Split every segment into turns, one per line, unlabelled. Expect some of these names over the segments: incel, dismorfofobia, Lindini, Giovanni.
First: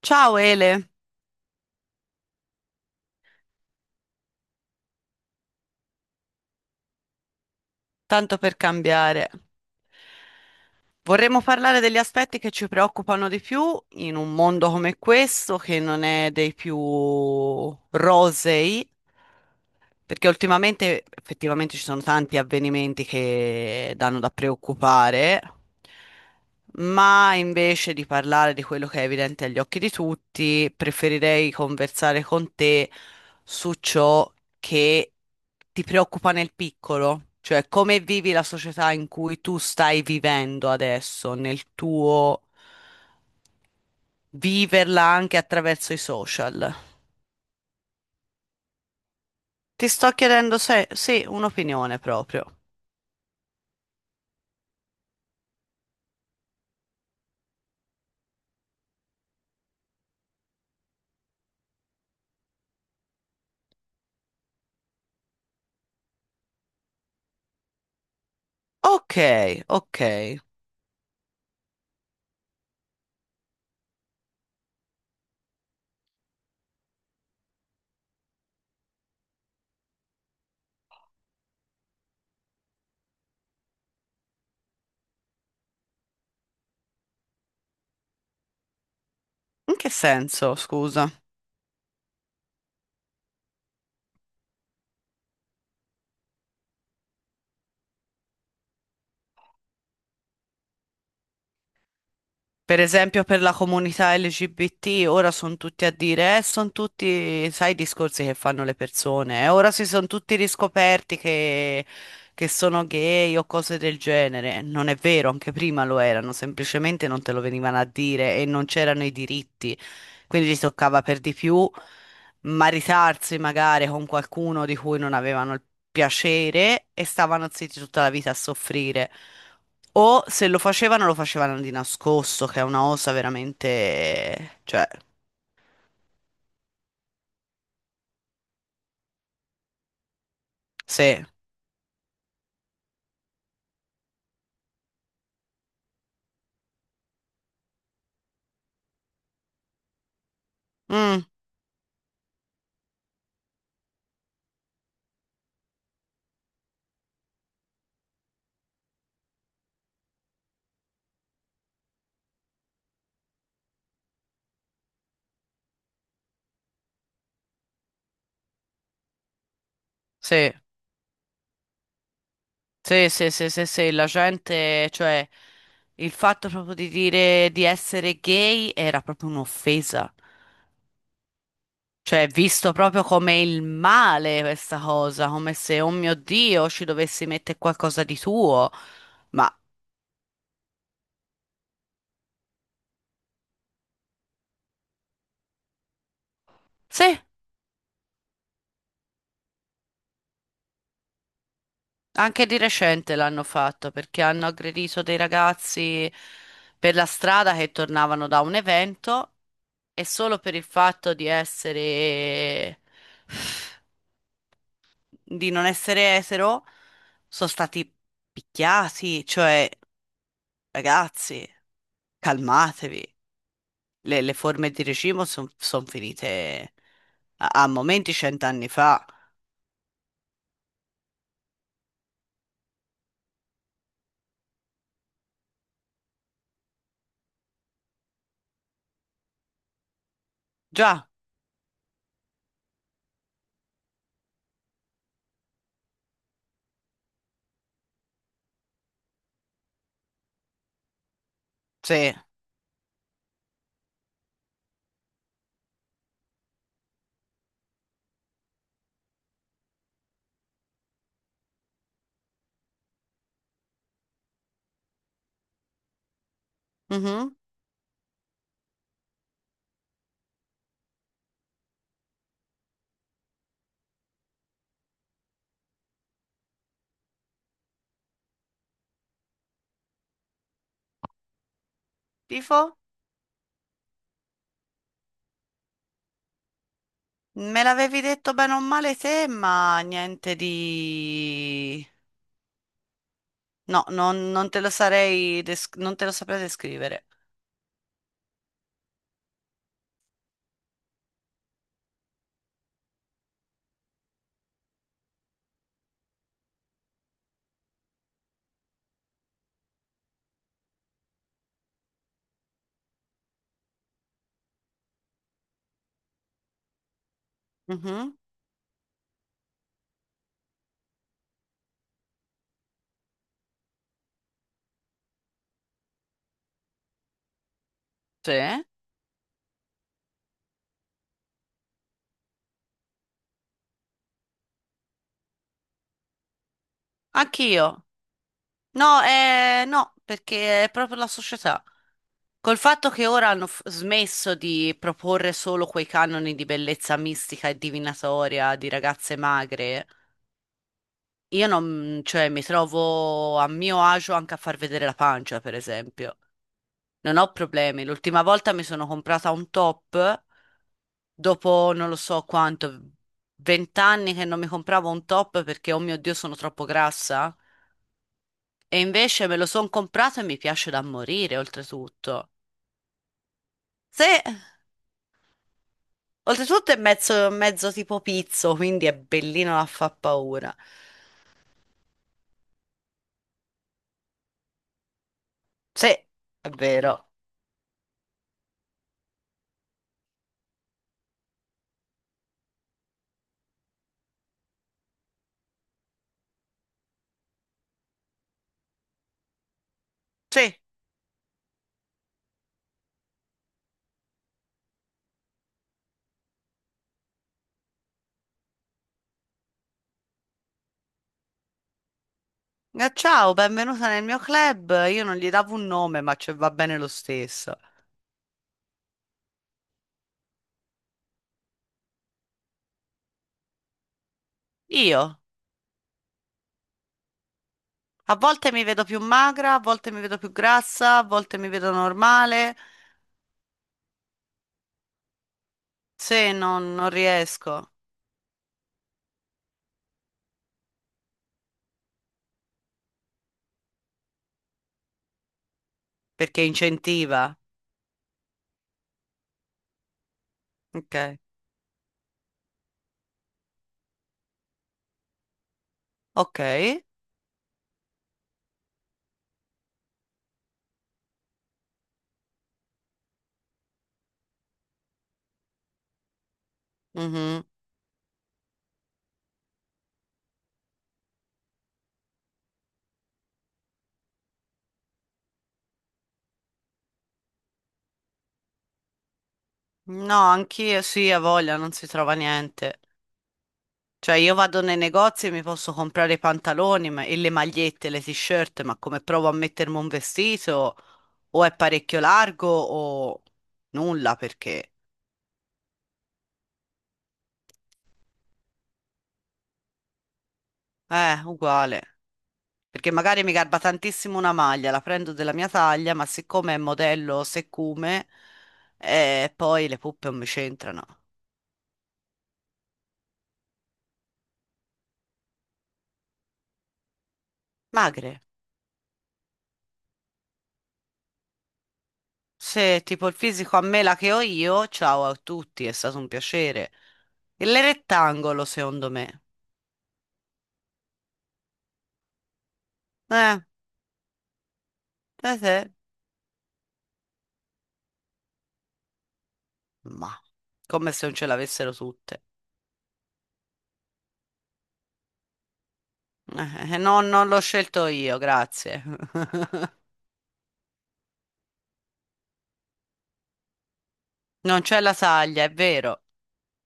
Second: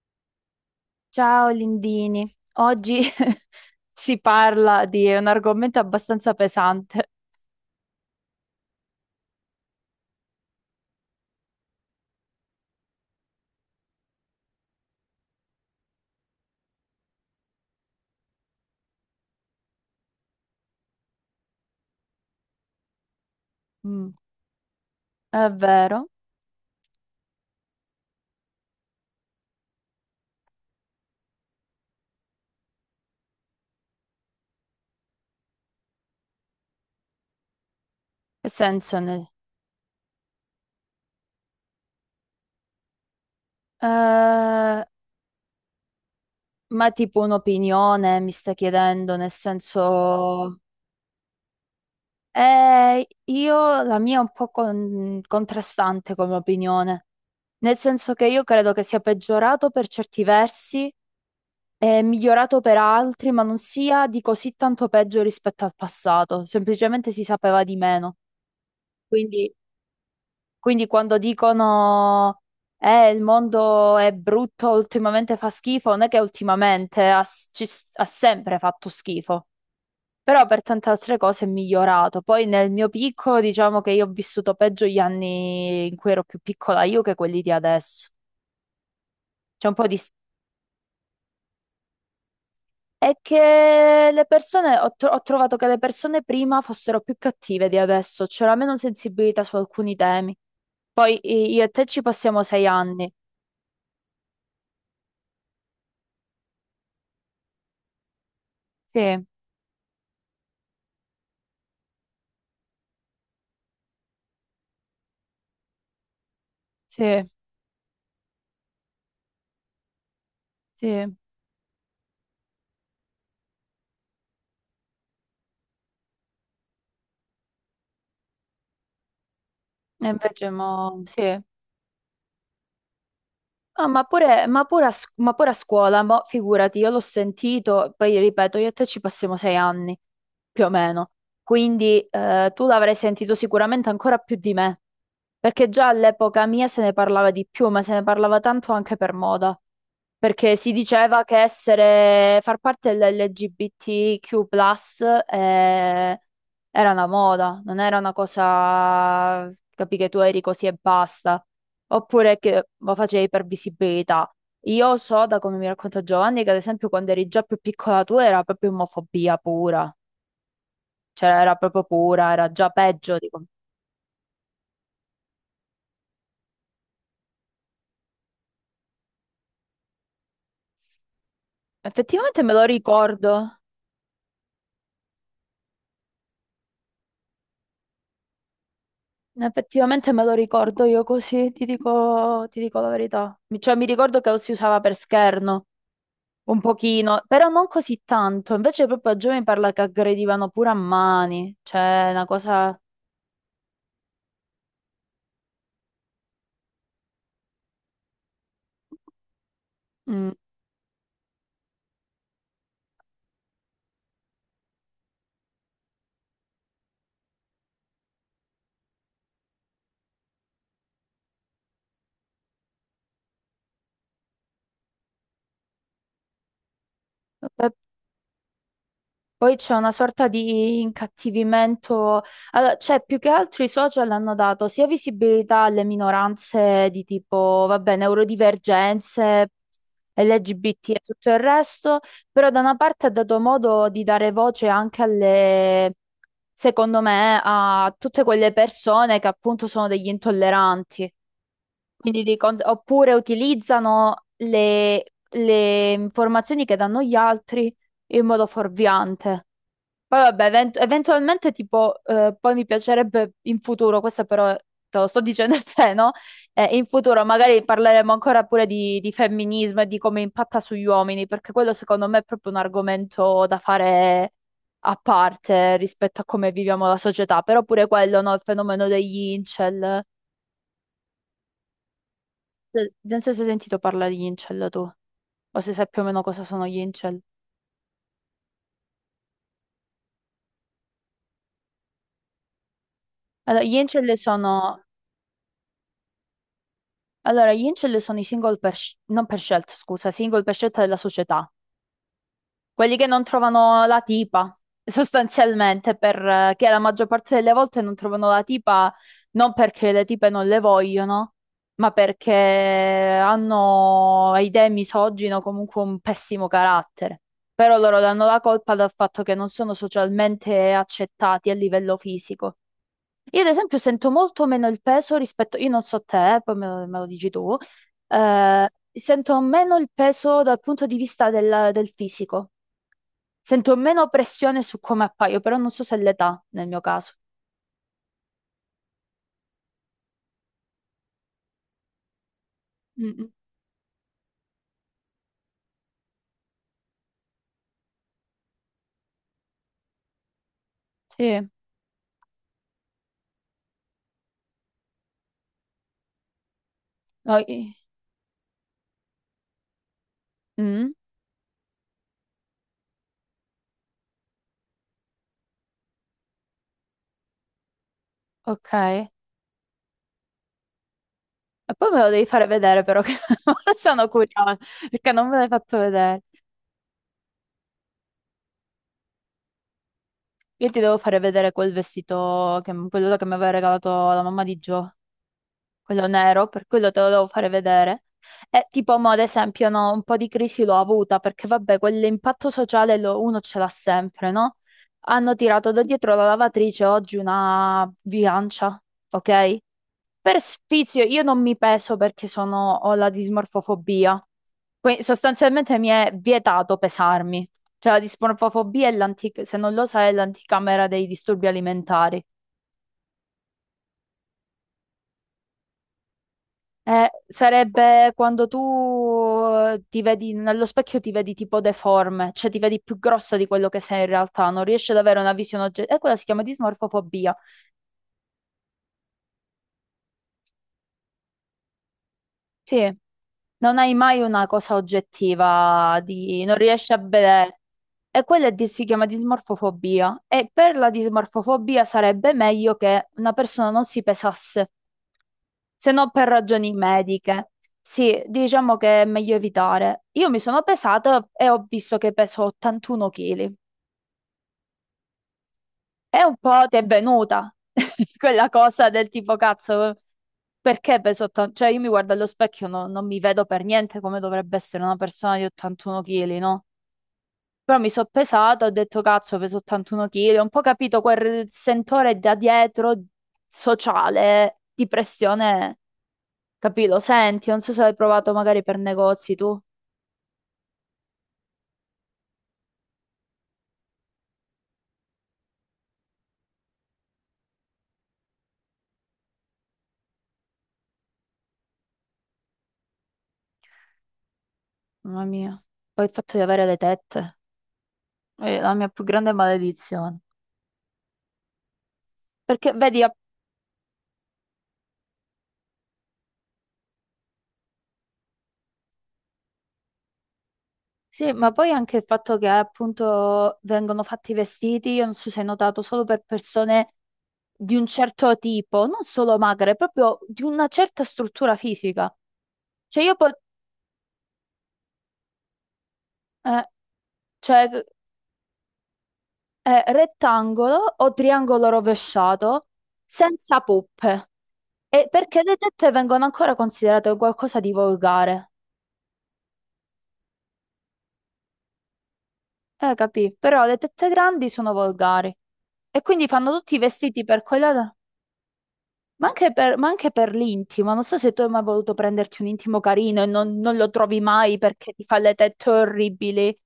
Ciao Ele,
Ciao Lindini, oggi si parla di un argomento abbastanza pesante.
tanto per cambiare. Vorremmo parlare degli aspetti che ci preoccupano di più in un mondo come questo, che non è dei più rosei, perché ultimamente effettivamente ci sono tanti avvenimenti che
Mm.
danno da preoccupare,
È vero?
ma invece di parlare di quello che è evidente agli occhi di tutti, preferirei conversare con te su ciò che ti preoccupa nel piccolo, cioè come vivi la
Che
società
senso
in
ne-
cui tu stai vivendo adesso, nel tuo
Eh,
viverla anche attraverso i social.
ma tipo un'opinione mi stai chiedendo, nel
Ti sto chiedendo
senso...
se, sì, un'opinione proprio.
Io la mia è un po' contrastante come opinione, nel senso che io credo che sia peggiorato per certi versi e migliorato per altri, ma non sia di così tanto peggio rispetto al passato, semplicemente si sapeva di meno.
Ok,
Quindi,
ok.
quindi, quando dicono il mondo è brutto, ultimamente fa schifo, non è che ultimamente ha, s- ci s- ha sempre fatto schifo. Però per tante altre cose è migliorato. Poi nel mio piccolo, diciamo che io ho vissuto peggio gli anni in cui ero più piccola io che quelli di adesso. C'è un
In
po'
che
di...
senso, scusa?
È che le persone, ho trovato che le persone prima fossero più cattive di adesso, c'era meno sensibilità su alcuni temi. Poi io e te ci passiamo sei
Per
anni.
esempio per la comunità LGBT ora sono tutti a dire, sono tutti, sai, i discorsi che fanno le
Sì,
persone, ora si sono tutti riscoperti che sono gay o cose del genere. Non è vero, anche prima lo erano, semplicemente non
sì,
te lo venivano a dire e non c'erano i diritti, quindi gli
sì.
toccava
E
per di più maritarsi magari con qualcuno di cui non avevano il piacere e stavano zitti tutta la vita a soffrire. O se
invece
lo
mo...
facevano, lo
Sì.
facevano di nascosto, che è una osa
Ah,
veramente... Cioè,
ma pure a scuola, mo, figurati, io l'ho sentito, poi ripeto, io e te ci passiamo sei anni, più o meno,
sì.
quindi tu l'avrai sentito sicuramente ancora più di me, perché già all'epoca mia se ne parlava di più, ma se ne parlava tanto anche per moda, perché si diceva
Mm,
che far parte dell'LGBTQ+, eh, era una moda, non era una cosa, capi che tu eri così e basta oppure che lo facevi per visibilità. Io so da come mi racconta Giovanni che ad esempio quando eri già più piccola tu era proprio omofobia pura,
sì.
cioè era proprio pura, era già
Sì,
peggio.
sì,
Dico.
sì, sì, sì, la gente, cioè, il fatto proprio di dire di essere gay era proprio un'offesa. Cioè,
Effettivamente me lo
visto proprio come
ricordo,
il male questa cosa, come se, oh mio Dio, ci dovessi mettere qualcosa di tuo. Ma
effettivamente me lo ricordo io così, ti dico la verità. Cioè mi ricordo che lo si usava per scherno, un
sì,
pochino, però non così tanto, invece proprio a giovani parla che aggredivano pure a mani, cioè una
anche di
cosa...
recente l'hanno fatto perché hanno aggredito dei ragazzi per la strada che tornavano da un evento e
mm.
solo per il fatto di essere, di non essere etero, sono stati picchiati. Cioè, ragazzi, calmatevi. Le forme di regime sono finite a, a momenti 100 anni fa.
Poi c'è una sorta di incattivimento, allora, cioè più che altro i social hanno dato sia visibilità alle minoranze di tipo, vabbè, neurodivergenze, LGBT e
Già,
tutto il resto, però da una parte ha dato modo di dare voce anche alle, secondo me, a tutte quelle persone che appunto sono degli intolleranti.
sì.
Oppure utilizzano le informazioni che danno gli altri in modo fuorviante. Poi vabbè, eventualmente tipo, poi mi piacerebbe in futuro, questo però te lo sto dicendo a te, no? In futuro
Mhm.
magari parleremo ancora pure di femminismo e di come impatta sugli uomini, perché quello secondo me è proprio un argomento da fare a parte rispetto a come viviamo la società, però pure quello, no? Il fenomeno degli incel.
Tifo?
Non so se hai sentito parlare di incel tu, o se sai più o meno cosa sono gli incel.
Me l'avevi detto bene o male te, ma niente di...
Allora, gli
No, non,
incel
non te lo
sono...
sarei des- non te lo saprei descrivere.
Allora, gli incel sono i single per, non per scelta, scusa, single per scelta della società. Quelli che non trovano la tipa, sostanzialmente, perché la maggior parte delle volte non trovano la tipa non perché le tipe non le vogliono, ma perché hanno idee misogine o comunque un pessimo carattere. Però loro
Mhm,
danno la colpa dal fatto che non sono socialmente accettati a livello fisico. Io ad esempio sento molto meno il peso rispetto, io non so te, poi me lo dici tu,
sì,
sento meno il peso dal punto di vista del fisico, sento meno pressione su come appaio, però non so se è l'età nel mio caso.
anch'io. No, no, perché è proprio la società. Col fatto
Mm,
che ora
mm.
hanno f- smesso di proporre solo quei canoni di bellezza mistica e divinatoria di ragazze magre, io
Sì,
non, cioè, mi trovo a mio agio anche a far vedere la pancia, per esempio. Non ho
no,
problemi. L'ultima volta mi sono comprata un top
mm,
dopo non lo so quanto, 20 anni che non mi compravo un top perché, oh mio Dio, sono troppo grassa.
ok.
E
E
invece me lo sono comprato e mi piace da morire,
poi me lo devi
oltretutto.
fare vedere però, che sono
Se,
curiosa, perché non me l'hai fatto vedere.
oltretutto è mezzo, mezzo tipo pizzo, quindi è bellino da fa paura.
Io ti devo fare vedere quel vestito, che, quello che mi aveva regalato la mamma di Gio,
Sì,
quello nero,
è
per quello te lo
vero.
devo fare vedere. E tipo, mo, ad esempio, no, un po' di crisi l'ho avuta perché, vabbè, quell'impatto sociale uno ce l'ha sempre, no? Hanno tirato da dietro la lavatrice oggi una bilancia, ok? Per
Sì.
sfizio, io non mi peso perché sono, ho la dismorfofobia. Quindi sostanzialmente mi è vietato pesarmi. Cioè, la dismorfofobia è l'antica, se non lo sai, è l'anticamera dei disturbi alimentari.
Ciao, benvenuta nel mio club. Io non gli davo un nome, ma ci va bene lo stesso.
Sarebbe quando tu ti vedi nello specchio, ti vedi tipo deforme, cioè ti vedi più grossa di quello che sei in realtà, non riesci ad
Io?
avere una visione oggettiva. E quella si chiama dismorfofobia.
A volte mi vedo più magra, a volte mi vedo più grassa, a volte mi vedo normale.
Sì, non hai mai una cosa oggettiva,
Se
di... non
non, non
riesci a
riesco,
vedere. E quella si chiama dismorfofobia. E per la dismorfofobia sarebbe meglio che una persona non si pesasse, se non per
perché
ragioni
incentiva.
mediche. Sì, diciamo che è meglio evitare. Io mi sono
Ok,
pesata e ho visto che peso 81 kg. È un
ok.
po' ti è venuta quella cosa del tipo cazzo, perché peso 80? Cioè io mi guardo allo specchio, non mi vedo per niente come dovrebbe essere una persona di 81 kg, no?
Mhm.
Però mi sono pesata, ho detto cazzo, peso 81 kg, ho un po' capito quel sentore da dietro sociale di pressione, capì? Lo senti, non so se l'hai provato magari per negozi tu,
No, anch'io sì, a voglia, non si trova niente. Cioè, io vado nei negozi e mi posso comprare i pantaloni ma- e le magliette, le t-shirt, ma come provo a mettermi un vestito? O è parecchio largo o nulla perché.
mamma mia, poi il fatto di avere le tette è la mia più grande maledizione.
Uguale.
Perché
Perché
vedi, a-
magari mi garba tantissimo una maglia, la prendo della mia taglia, ma siccome è modello siccome, poi le puppe non mi c'entrano.
Sì, ma poi anche il fatto che appunto vengono fatti i vestiti, io non so se hai notato, solo per persone di un
Magre.
certo tipo, non solo magre, proprio di una certa struttura fisica.
Se
Cioè
tipo
io
il
pot-
fisico a me la che ho io, ciao a tutti, è stato un
eh,
piacere. Il
cioè,
rettangolo, secondo me.
rettangolo o triangolo rovesciato
Eh,
senza poppe. E perché le
eh.
tette vengono ancora considerate qualcosa di volgare.
Ma come se non ce l'avessero tutte.
Capì? Però le tette grandi sono volgari. E quindi
Eh,
fanno tutti i
no,
vestiti
non l'ho
per
scelto
quella.
io, grazie.
Ma anche per l'intimo, non so se tu hai mai voluto prenderti un intimo carino e non lo trovi mai
Non c'è
perché
la
ti fa le
taglia, è
tette
vero.
orribili.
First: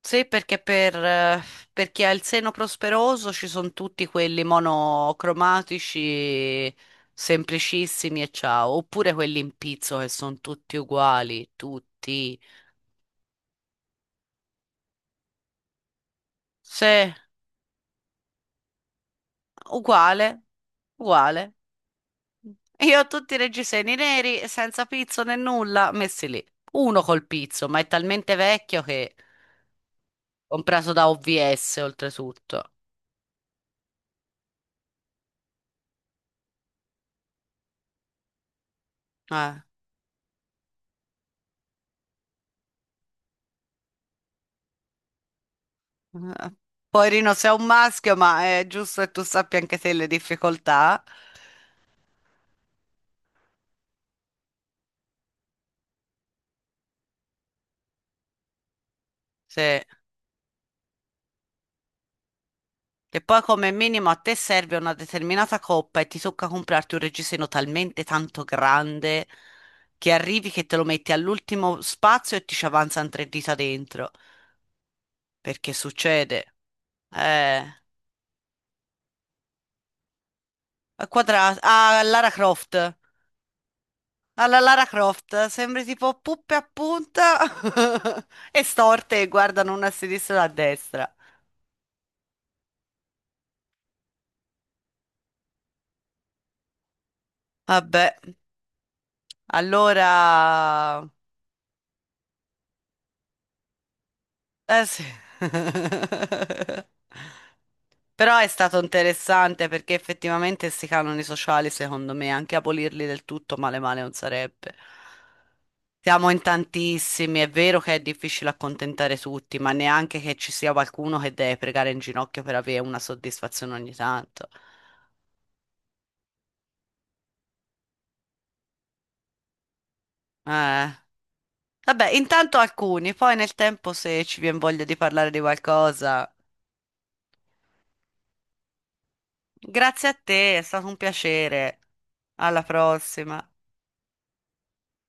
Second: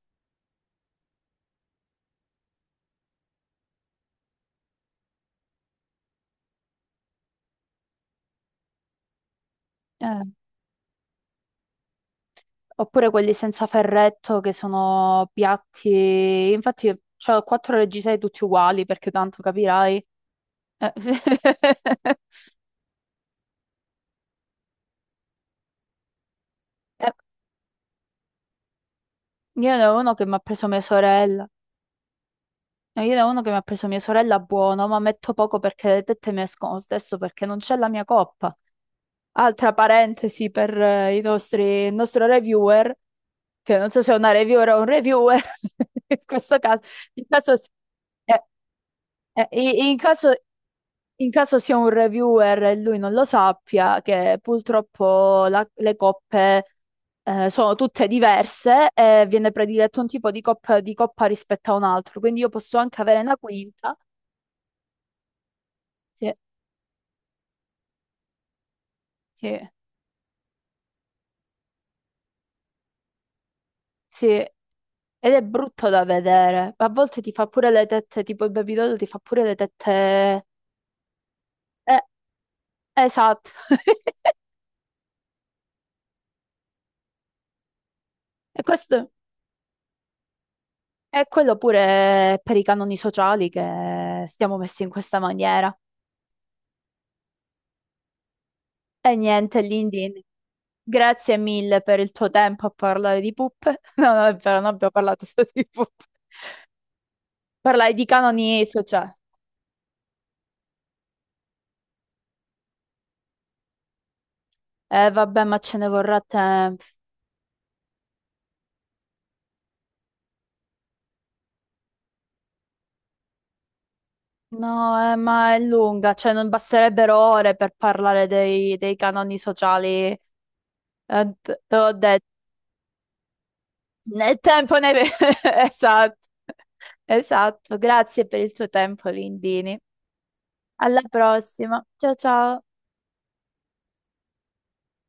Sì, perché per chi ha il seno prosperoso ci sono tutti quelli monocromatici, semplicissimi e ciao, oppure quelli in pizzo che
Eh,
sono tutti uguali, tutti.
Oppure quelli senza ferretto che sono piatti.
Sì,
Infatti, ho quattro reggiseni tutti uguali perché tanto capirai.
uguale,
Eh,
uguale. Io ho tutti i reggiseni neri, senza pizzo né nulla, messi lì. Uno
eh,
col pizzo, ma è talmente vecchio che
Io ne ho uno che mi ha preso mia
comprato da
sorella.
OVS oltretutto.
No, io ne ho uno che mi ha preso mia sorella buono, ma metto poco perché le tette mi escono lo stesso perché non c'è la mia coppa.
Eh.
Altra parentesi per il nostro reviewer, che non so se è una reviewer o un reviewer, in
Eh,
questo caso, in
Poverino, sei
caso,
un maschio, ma
eh,
è giusto che tu sappia anche
i-
te le difficoltà.
in caso sia un reviewer e lui non lo sappia, che purtroppo le coppe sono tutte diverse e viene
Sì.
prediletto un tipo di coppa rispetto a un altro, quindi io posso anche avere
Che
una
poi come
quinta,
minimo a te serve una determinata coppa e ti
sì,
tocca comprarti un reggiseno talmente tanto grande
sì,
che arrivi che te lo metti all'ultimo spazio e ti ci avanzano 3 dita dentro.
sì, ed è
Perché
brutto da
succede?
vedere, a volte ti fa
Eh,
pure le tette, tipo il Baby Doll ti fa pure le tette...
a quadrato.
eh,
Ah, Lara Croft.
esatto.
Alla Lara Croft, sembri tipo puppe a punta
E
e
questo
storte e guardano una a sinistra e una a destra.
E quello pure per i canoni sociali che stiamo messi in questa maniera.
Vabbè.
E niente, Lindin,
Allora,
grazie mille per il tuo tempo a parlare di puppe. No, no, è vero, non
eh
abbiamo
sì.
parlato solo di puppe. Parlai di
Però è
canoni
stato
sociali.
interessante perché effettivamente questi canoni sociali, secondo me, anche abolirli del tutto male male non sarebbe.
Vabbè, ma ce ne vorrà
Siamo in
tempo.
tantissimi, è vero che è difficile accontentare tutti, ma neanche che ci sia qualcuno che deve pregare in ginocchio per avere una soddisfazione ogni tanto.
No, ma è lunga, cioè non basterebbero ore per parlare dei canoni sociali.
Eh.
Te l'ho
Vabbè,
detto.
intanto alcuni, poi nel tempo se
Né
ci viene
tempo
voglia
né...
di parlare di
Esatto.
qualcosa.
Esatto, grazie per il tuo tempo, Lindini.
Grazie a te, è stato un
Alla
piacere.
prossima. Ciao
Alla
ciao.
prossima.